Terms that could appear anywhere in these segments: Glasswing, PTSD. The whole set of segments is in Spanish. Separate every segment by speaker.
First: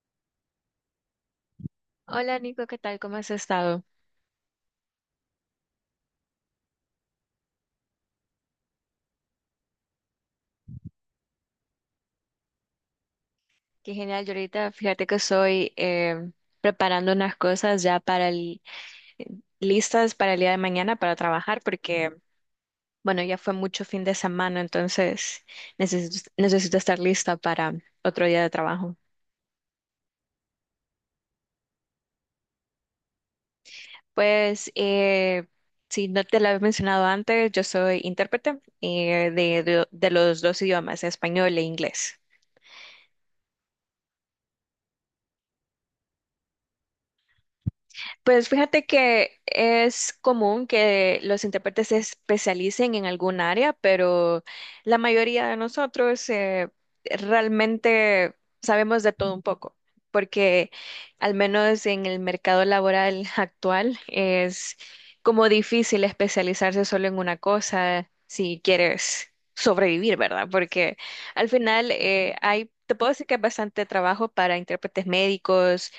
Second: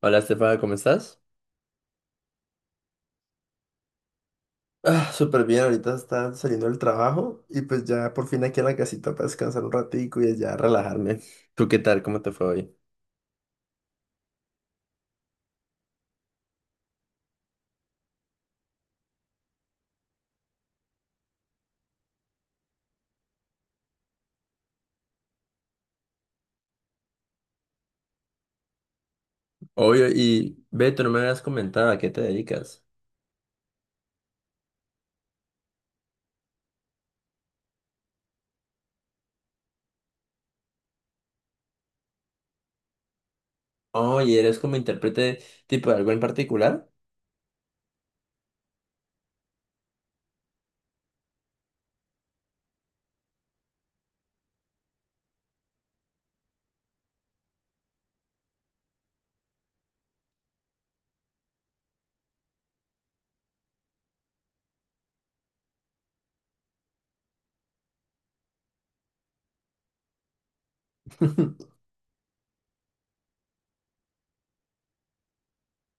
Speaker 1: Hola, Estefana, ¿cómo estás?
Speaker 2: Hola Nico, ¿qué tal? ¿Cómo has estado?
Speaker 1: Ah, súper bien, ahorita está saliendo del trabajo y pues ya por fin aquí en la casita para descansar un ratico y ya relajarme. ¿Tú qué tal? ¿Cómo te fue hoy?
Speaker 2: Qué genial, yo ahorita fíjate que estoy preparando unas cosas ya listas para el día de mañana para trabajar porque, bueno, ya fue mucho fin de semana, entonces necesito estar lista para otro día de trabajo.
Speaker 1: Oye, y Beto, no me habías comentado a qué te dedicas.
Speaker 2: Pues, si no te lo había mencionado antes, yo soy intérprete de los dos idiomas, español e inglés.
Speaker 1: Oye, ¿eres como intérprete tipo de algo en particular?
Speaker 2: Pues fíjate que es común que los intérpretes se especialicen en algún área, pero la mayoría de nosotros realmente sabemos de todo un poco, porque al menos en el mercado laboral actual es como difícil especializarse solo en una cosa si quieres sobrevivir, ¿verdad? Porque al final te puedo decir que hay bastante trabajo para intérpretes médicos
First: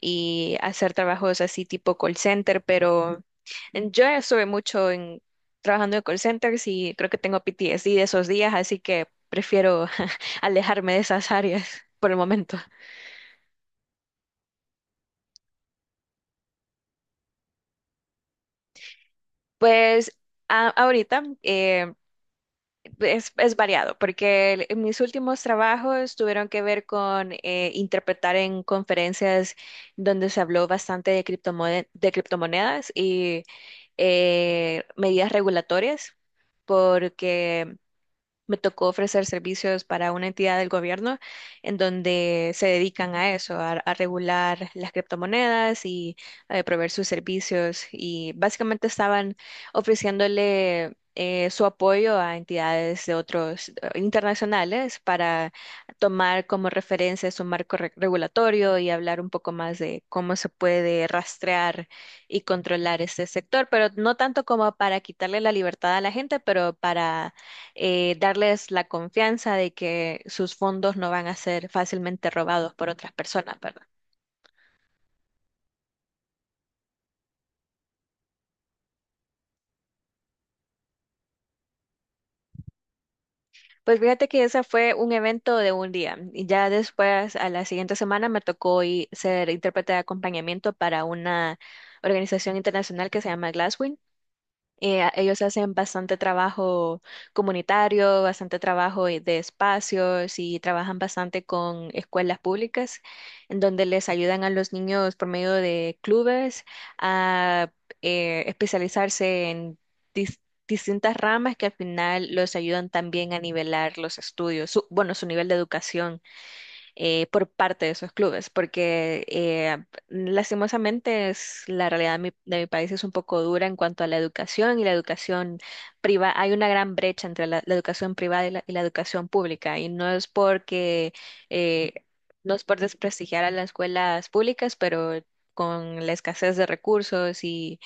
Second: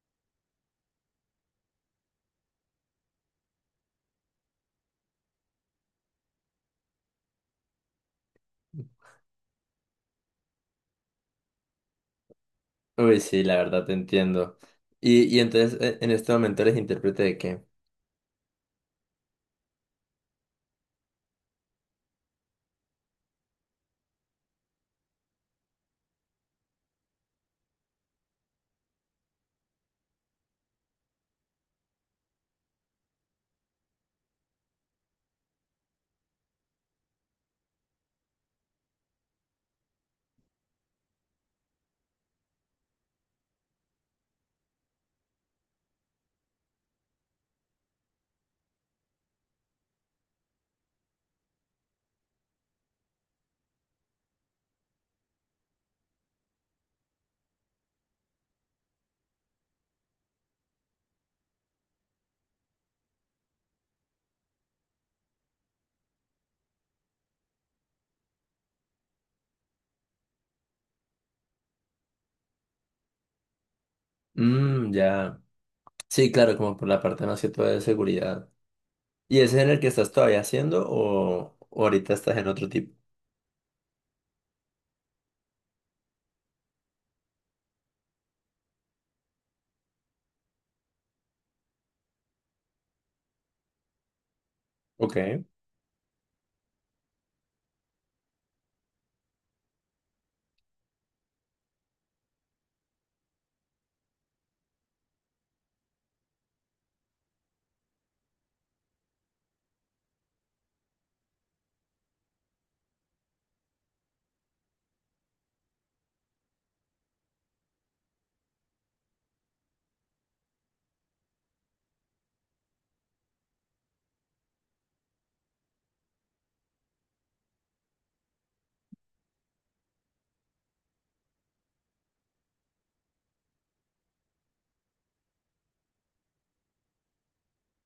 Speaker 2: y hacer trabajos así tipo call center, pero yo estuve mucho en trabajando en call centers y creo que tengo PTSD de esos días, así que prefiero alejarme de esas áreas por el momento.
Speaker 1: Uy, sí, la verdad te entiendo. Y entonces, en este momento ¿eres intérprete de qué?
Speaker 2: Pues ahorita es variado, porque en mis últimos trabajos tuvieron que ver con interpretar en conferencias donde se habló bastante de de criptomonedas y medidas regulatorias porque me tocó ofrecer servicios para una entidad del gobierno en donde se dedican a eso, a regular las criptomonedas y a proveer sus servicios. Y básicamente estaban ofreciéndole su apoyo a entidades de otros internacionales para tomar como referencia su marco regulatorio y hablar un poco más de cómo se puede rastrear y controlar este sector, pero no tanto como para quitarle la libertad a la gente, pero para darles la confianza de que sus fondos no van a ser fácilmente robados por otras personas, ¿verdad?
Speaker 1: Mmm, ya. Sí, claro, como por la parte más que todo de seguridad. ¿Y ese es en el que estás todavía haciendo o ahorita estás en otro tipo?
Speaker 2: Pues fíjate que ese fue un evento de un día y ya después a la siguiente semana me tocó ser intérprete de acompañamiento para una organización internacional que se llama Glasswing.
Speaker 1: Ok.
Speaker 2: Ellos hacen bastante trabajo comunitario, bastante trabajo de espacios y trabajan bastante con escuelas públicas, en donde les ayudan a los niños por medio de clubes a especializarse en dis- distintas ramas que al final los ayudan también a nivelar los estudios, bueno, su nivel de educación por parte de esos clubes, porque lastimosamente es, la realidad de de mi país es un poco dura en cuanto a la educación y la educación privada. Hay una gran brecha entre la educación privada y la educación pública, y no es porque, eh, no es por desprestigiar a las escuelas públicas, pero con la escasez de recursos y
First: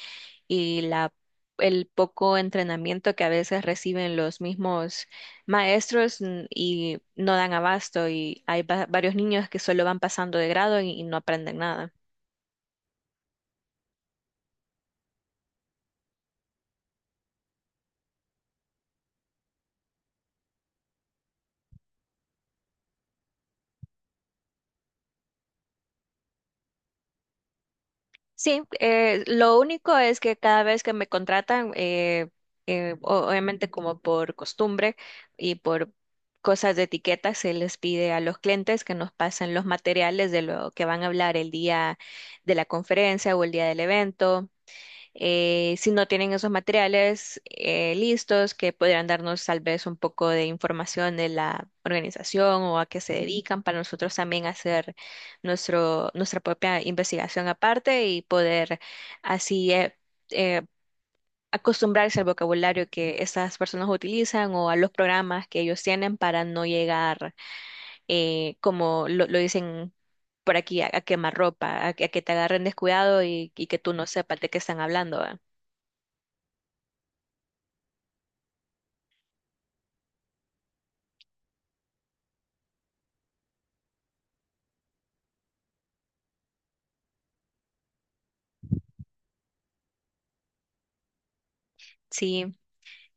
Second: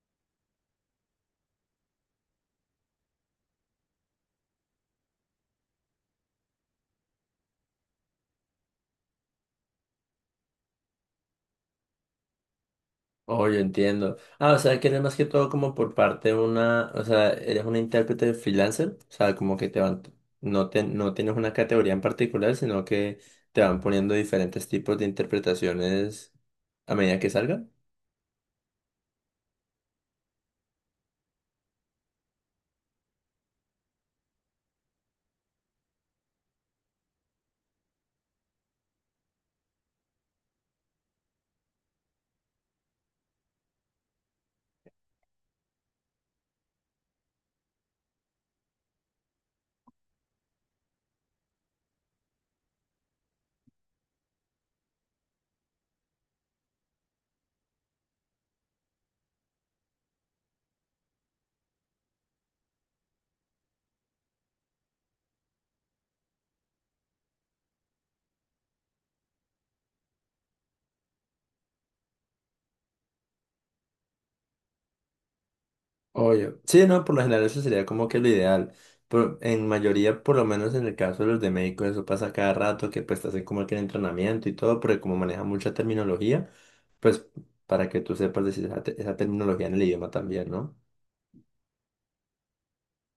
Speaker 2: y la, el poco entrenamiento que a veces reciben los mismos maestros y no dan abasto y hay varios niños que solo van pasando de grado y no aprenden nada.
Speaker 1: Oh, yo entiendo. Ah, o sea, que eres más que todo como por parte de una, o sea, eres una intérprete freelancer, o sea, como que te van, no tienes una categoría en particular, sino que te van poniendo diferentes tipos de interpretaciones a medida que salgan.
Speaker 2: Sí, lo único es que cada vez que me contratan, obviamente como por costumbre y por cosas de etiqueta, se les pide a los clientes que nos pasen los materiales de lo que van a hablar el día de la conferencia o el día del evento. Si no tienen esos materiales listos, que podrían darnos tal vez un poco de información de la organización o a qué se dedican para nosotros también hacer nuestra propia investigación aparte y poder así eh, acostumbrarse al vocabulario que estas personas utilizan o a los programas que ellos tienen para no llegar, lo dicen. Por aquí a quemar ropa, a que te agarren descuidado y que tú no sepas de qué están hablando, ¿va?
Speaker 1: Obvio. Sí, no, por lo general eso sería como que lo ideal. En mayoría, por lo menos en el caso de los de médicos, eso pasa cada rato, que pues te hacen como que el entrenamiento y todo, porque como maneja mucha terminología, pues para que tú sepas decir esa terminología en el idioma también, ¿no?
Speaker 2: Sí.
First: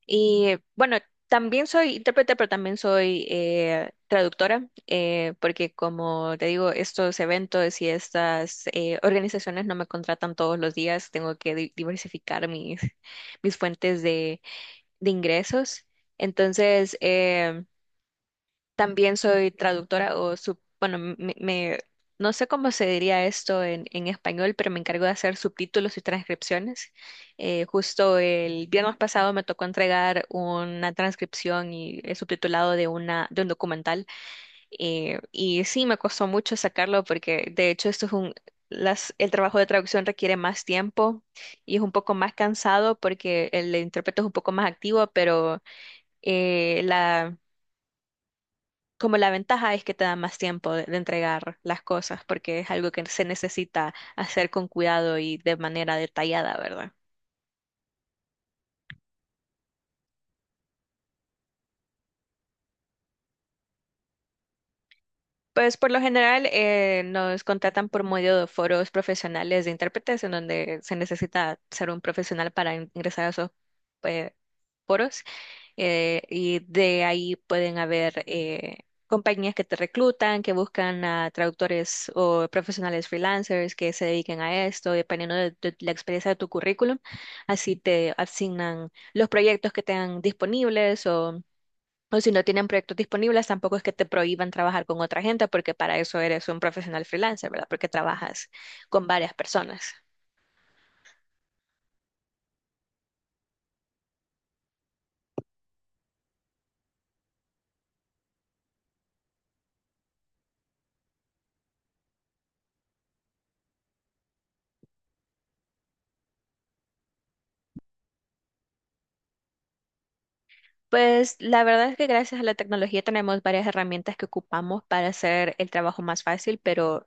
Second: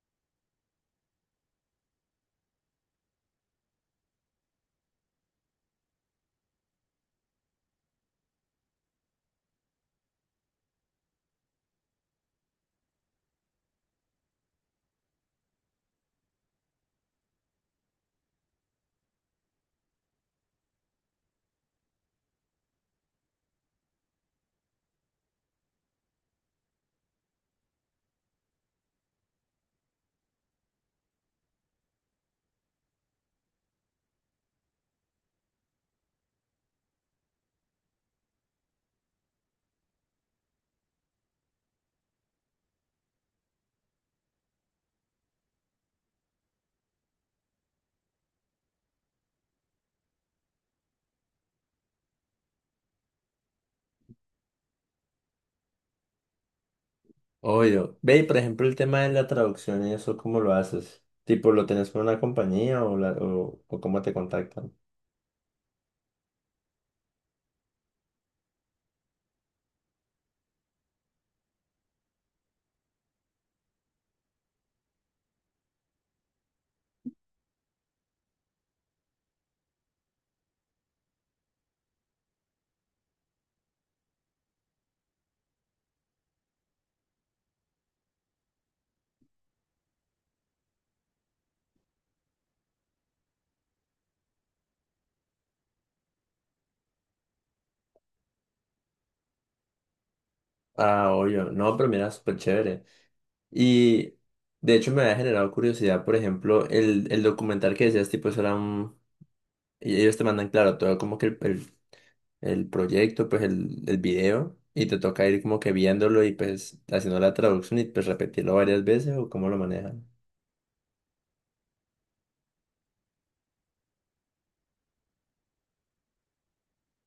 Speaker 2: Y bueno, también soy intérprete, pero también soy traductora, porque como te digo, estos eventos y estas organizaciones no me contratan todos los días, tengo que diversificar mis, mis fuentes de ingresos. Entonces, también soy traductora o, bueno, no sé cómo se diría esto en español, pero me encargo de hacer subtítulos y transcripciones. Justo el viernes pasado me tocó entregar una transcripción y el subtitulado de, de un documental. Eh, y sí, me costó mucho sacarlo porque de hecho esto es un... El trabajo de traducción requiere más tiempo y es un poco más cansado porque el intérprete es un poco más activo, pero la como la ventaja es que te da más tiempo de entregar las cosas porque es algo que se necesita hacer con cuidado y de manera detallada, ¿verdad?
Speaker 1: Obvio. Ve, y por ejemplo, el tema de la traducción y eso, ¿cómo lo haces? Tipo, ¿lo tenés con una compañía o ¿cómo te contactan?
Speaker 2: Pues por lo general nos contratan por medio de foros profesionales de intérpretes en donde se necesita ser un profesional para ingresar a esos eh, foros, y de ahí pueden haber compañías que te reclutan, que buscan a traductores o profesionales freelancers que se dediquen a esto, dependiendo de la experiencia de tu currículum. Así te asignan los proyectos que tengan disponibles o si no tienen proyectos disponibles, tampoco es que te prohíban trabajar con otra gente, porque para eso eres un profesional freelancer, ¿verdad? Porque trabajas con varias personas.
Speaker 1: Ah, obvio. No, pero mira, súper chévere. Y de hecho me había generado curiosidad, por ejemplo, el documental que decías, tipo, eso era un... y ellos te mandan, claro, todo como que el proyecto, pues el video, y te toca ir como que viéndolo y pues haciendo la traducción y pues repetirlo varias veces o cómo lo manejan.
Speaker 2: Pues la verdad es que gracias a la tecnología tenemos varias herramientas que ocupamos para hacer el trabajo más fácil, pero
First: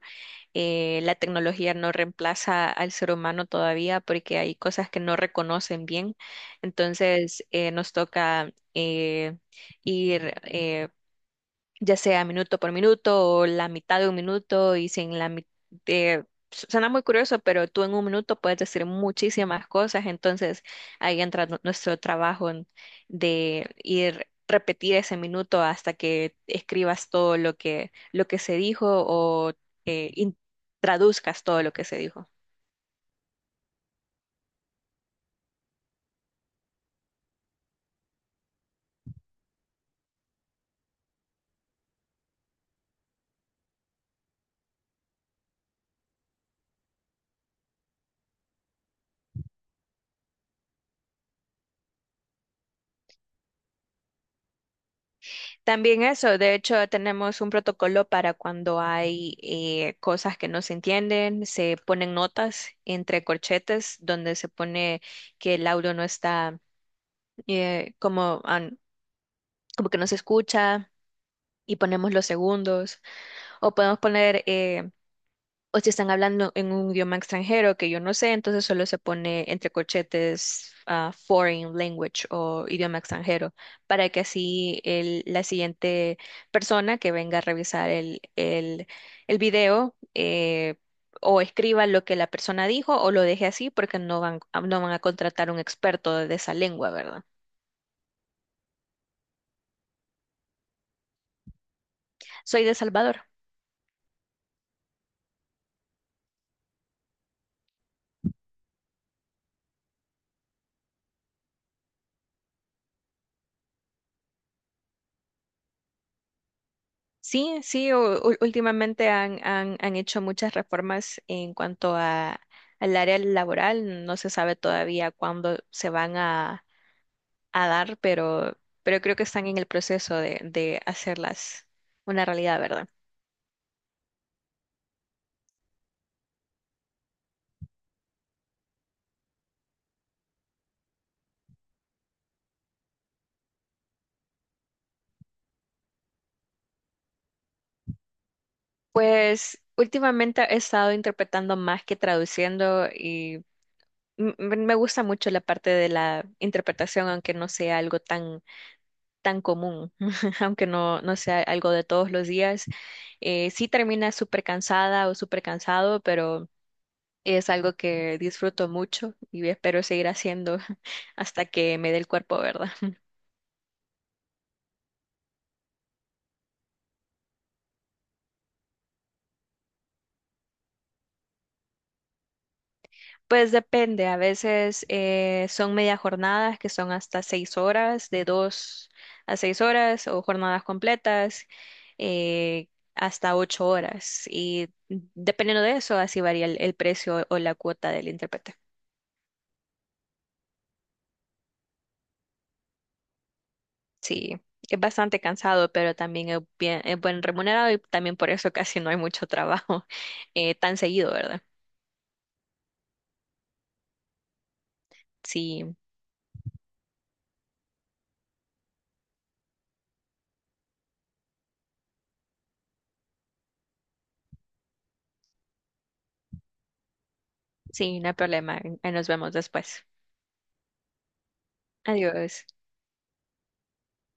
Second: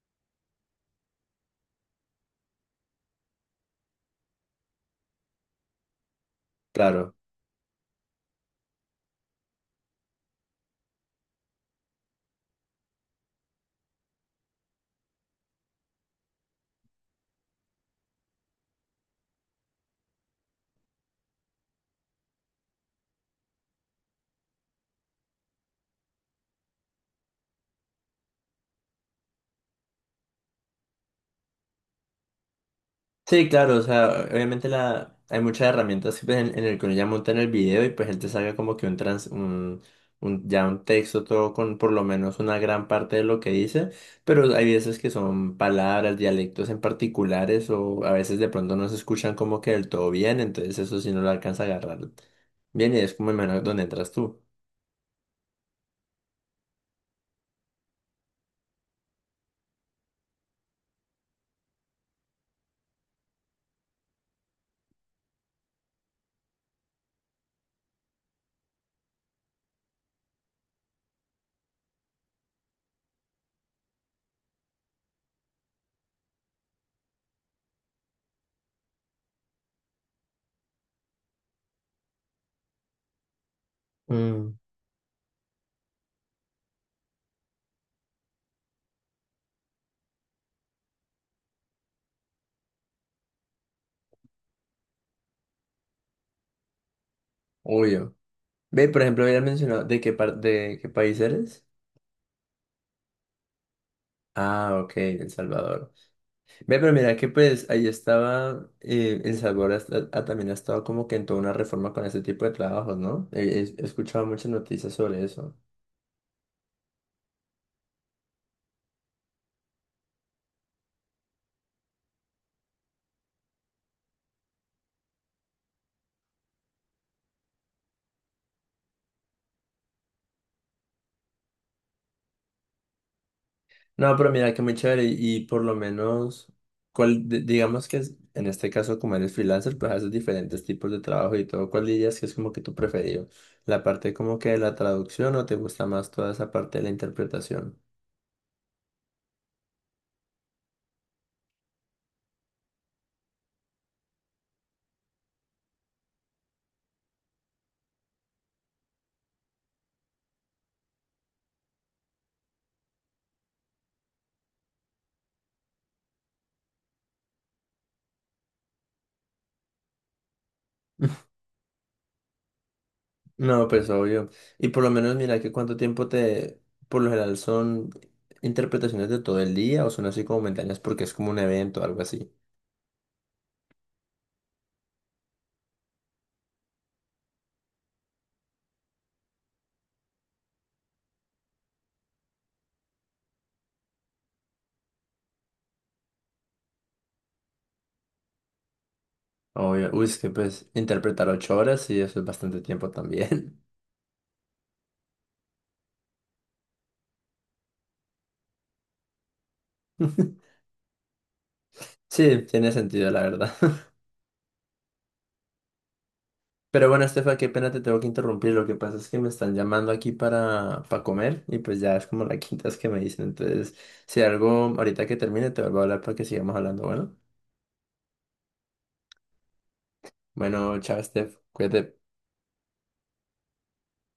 Speaker 2: la tecnología no reemplaza al ser humano todavía porque hay cosas que no reconocen bien.
Speaker 1: Claro.
Speaker 2: Entonces nos toca ir ya sea minuto por minuto o la mitad de un minuto y sin la mitad suena muy curioso, pero tú en un minuto puedes decir muchísimas cosas, entonces ahí entra nuestro trabajo de ir repetir ese minuto hasta que escribas todo lo que se dijo o eh, in- traduzcas todo lo que se dijo.
Speaker 1: Sí, claro, o sea, obviamente hay muchas herramientas que, pues, en el que uno ya monta en el video y pues él te salga como que un trans, un- ya un texto todo con por lo menos una gran parte de lo que dice, pero hay veces que son palabras, dialectos en particulares o a veces de pronto no se escuchan como que del todo bien, entonces eso sí no lo alcanza a agarrar bien y es como el menos donde entras tú.
Speaker 2: También eso, de hecho, tenemos un protocolo para cuando hay cosas que no se entienden, se ponen notas entre corchetes donde se pone que el audio no está eh, como, an- como que no se escucha y ponemos los segundos o podemos poner o si están hablando en un idioma extranjero que yo no sé, entonces solo se pone entre corchetes ah, foreign language o idioma extranjero, para que
Speaker 1: Mm,
Speaker 2: así la siguiente persona que venga a revisar el video o escriba lo que la persona dijo o lo deje así porque no van a contratar un experto de esa lengua, ¿verdad?
Speaker 1: obvio. Ve, por ejemplo, habías mencionado de qué país eres.
Speaker 2: Soy de Salvador.
Speaker 1: Ah, ok, El Salvador. Ve, pero mira que pues ahí estaba, El Salvador también ha estado como que en toda una reforma con ese tipo de trabajos, ¿no? He escuchado muchas noticias sobre eso.
Speaker 2: Últimamente han hecho muchas reformas en cuanto a, al área laboral. No se sabe todavía cuándo se van a dar, pero creo que están en el proceso de hacerlas una realidad, ¿verdad?
Speaker 1: No, pero mira que muy chévere y por lo menos, digamos que en este caso como eres freelancer, pues haces diferentes tipos de trabajo y todo. ¿Cuál dirías que es como que tu preferido? ¿La parte como que de la traducción o te gusta más toda esa parte de la interpretación?
Speaker 2: Pues últimamente he estado interpretando más que traduciendo y me gusta mucho la parte de la interpretación, aunque no sea algo tan tan común, aunque no, no sea algo de todos los días. Sí termina súper cansada o súper cansado, pero es algo que disfruto mucho y espero seguir haciendo hasta que me dé el cuerpo, ¿verdad?
Speaker 1: No, pues obvio. Y por lo menos mira que cuánto tiempo te, por lo general son interpretaciones de todo el día o son así como momentáneas porque es como un evento o algo así.
Speaker 2: Pues depende, a veces son media jornadas que son hasta 6 horas, de dos a 6 horas, o jornadas completas, eh, hasta 8 horas. Y dependiendo de eso, así varía el precio o la cuota del intérprete.
Speaker 1: Obvio. Uy, es que pues interpretar 8 horas y eso es bastante tiempo también.
Speaker 2: Sí, es bastante cansado, pero también es buen remunerado y también por eso casi no hay mucho trabajo tan seguido, ¿verdad?
Speaker 1: Sí, tiene sentido, la verdad.
Speaker 2: Sí,
Speaker 1: Pero bueno, Estefa, qué pena te tengo que interrumpir. Lo que pasa es que me están llamando aquí para comer y pues ya es como la quinta vez que me dicen. Entonces, si algo ahorita que termine te vuelvo a hablar para que sigamos hablando. Bueno,
Speaker 2: sí, no hay problema. Ahí nos vemos después.
Speaker 1: bueno, chao, Estef. Cuídate.
Speaker 2: Adiós.